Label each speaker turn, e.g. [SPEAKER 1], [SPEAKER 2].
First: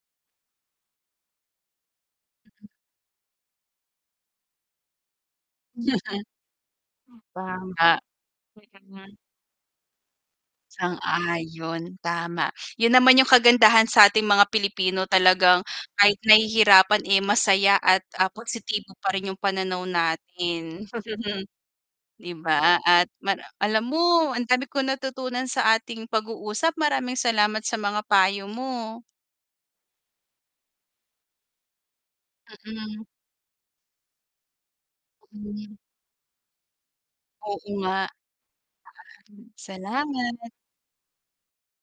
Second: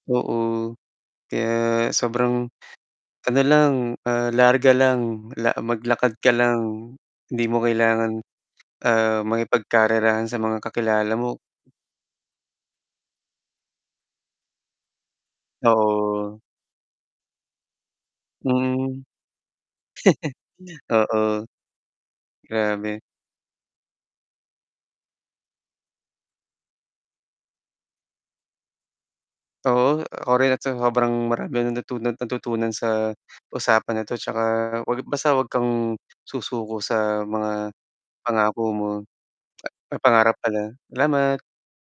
[SPEAKER 1] Oo. Kaya sobrang ano lang, ah, larga lang la maglakad ka lang hindi mo
[SPEAKER 2] Tama.
[SPEAKER 1] kailangan
[SPEAKER 2] Wait lang, ha.
[SPEAKER 1] ah, makipagkarerahan sa mga kakilala mo.
[SPEAKER 2] Sang-ayon, tama yun naman yung kagandahan sa ating mga Pilipino talagang kahit
[SPEAKER 1] Oo.
[SPEAKER 2] nahihirapan eh, masaya at, ah, positibo
[SPEAKER 1] Hmm.
[SPEAKER 2] pa rin yung pananaw natin.
[SPEAKER 1] Oo.
[SPEAKER 2] di ba
[SPEAKER 1] Grabe.
[SPEAKER 2] at ma alam mo ang dami kong natutunan sa ating pag-uusap, maraming salamat sa mga payo mo.
[SPEAKER 1] Oo. Ako rin at sa sobrang marami ang natunan natutunan
[SPEAKER 2] Mhm.
[SPEAKER 1] sa usapan na 'to tsaka wag basta wag
[SPEAKER 2] Hmm.
[SPEAKER 1] kang susuko sa
[SPEAKER 2] Oo
[SPEAKER 1] mga
[SPEAKER 2] nga.
[SPEAKER 1] pangako mo
[SPEAKER 2] Maraming
[SPEAKER 1] pangarap
[SPEAKER 2] Salamat.
[SPEAKER 1] pala, Salamat.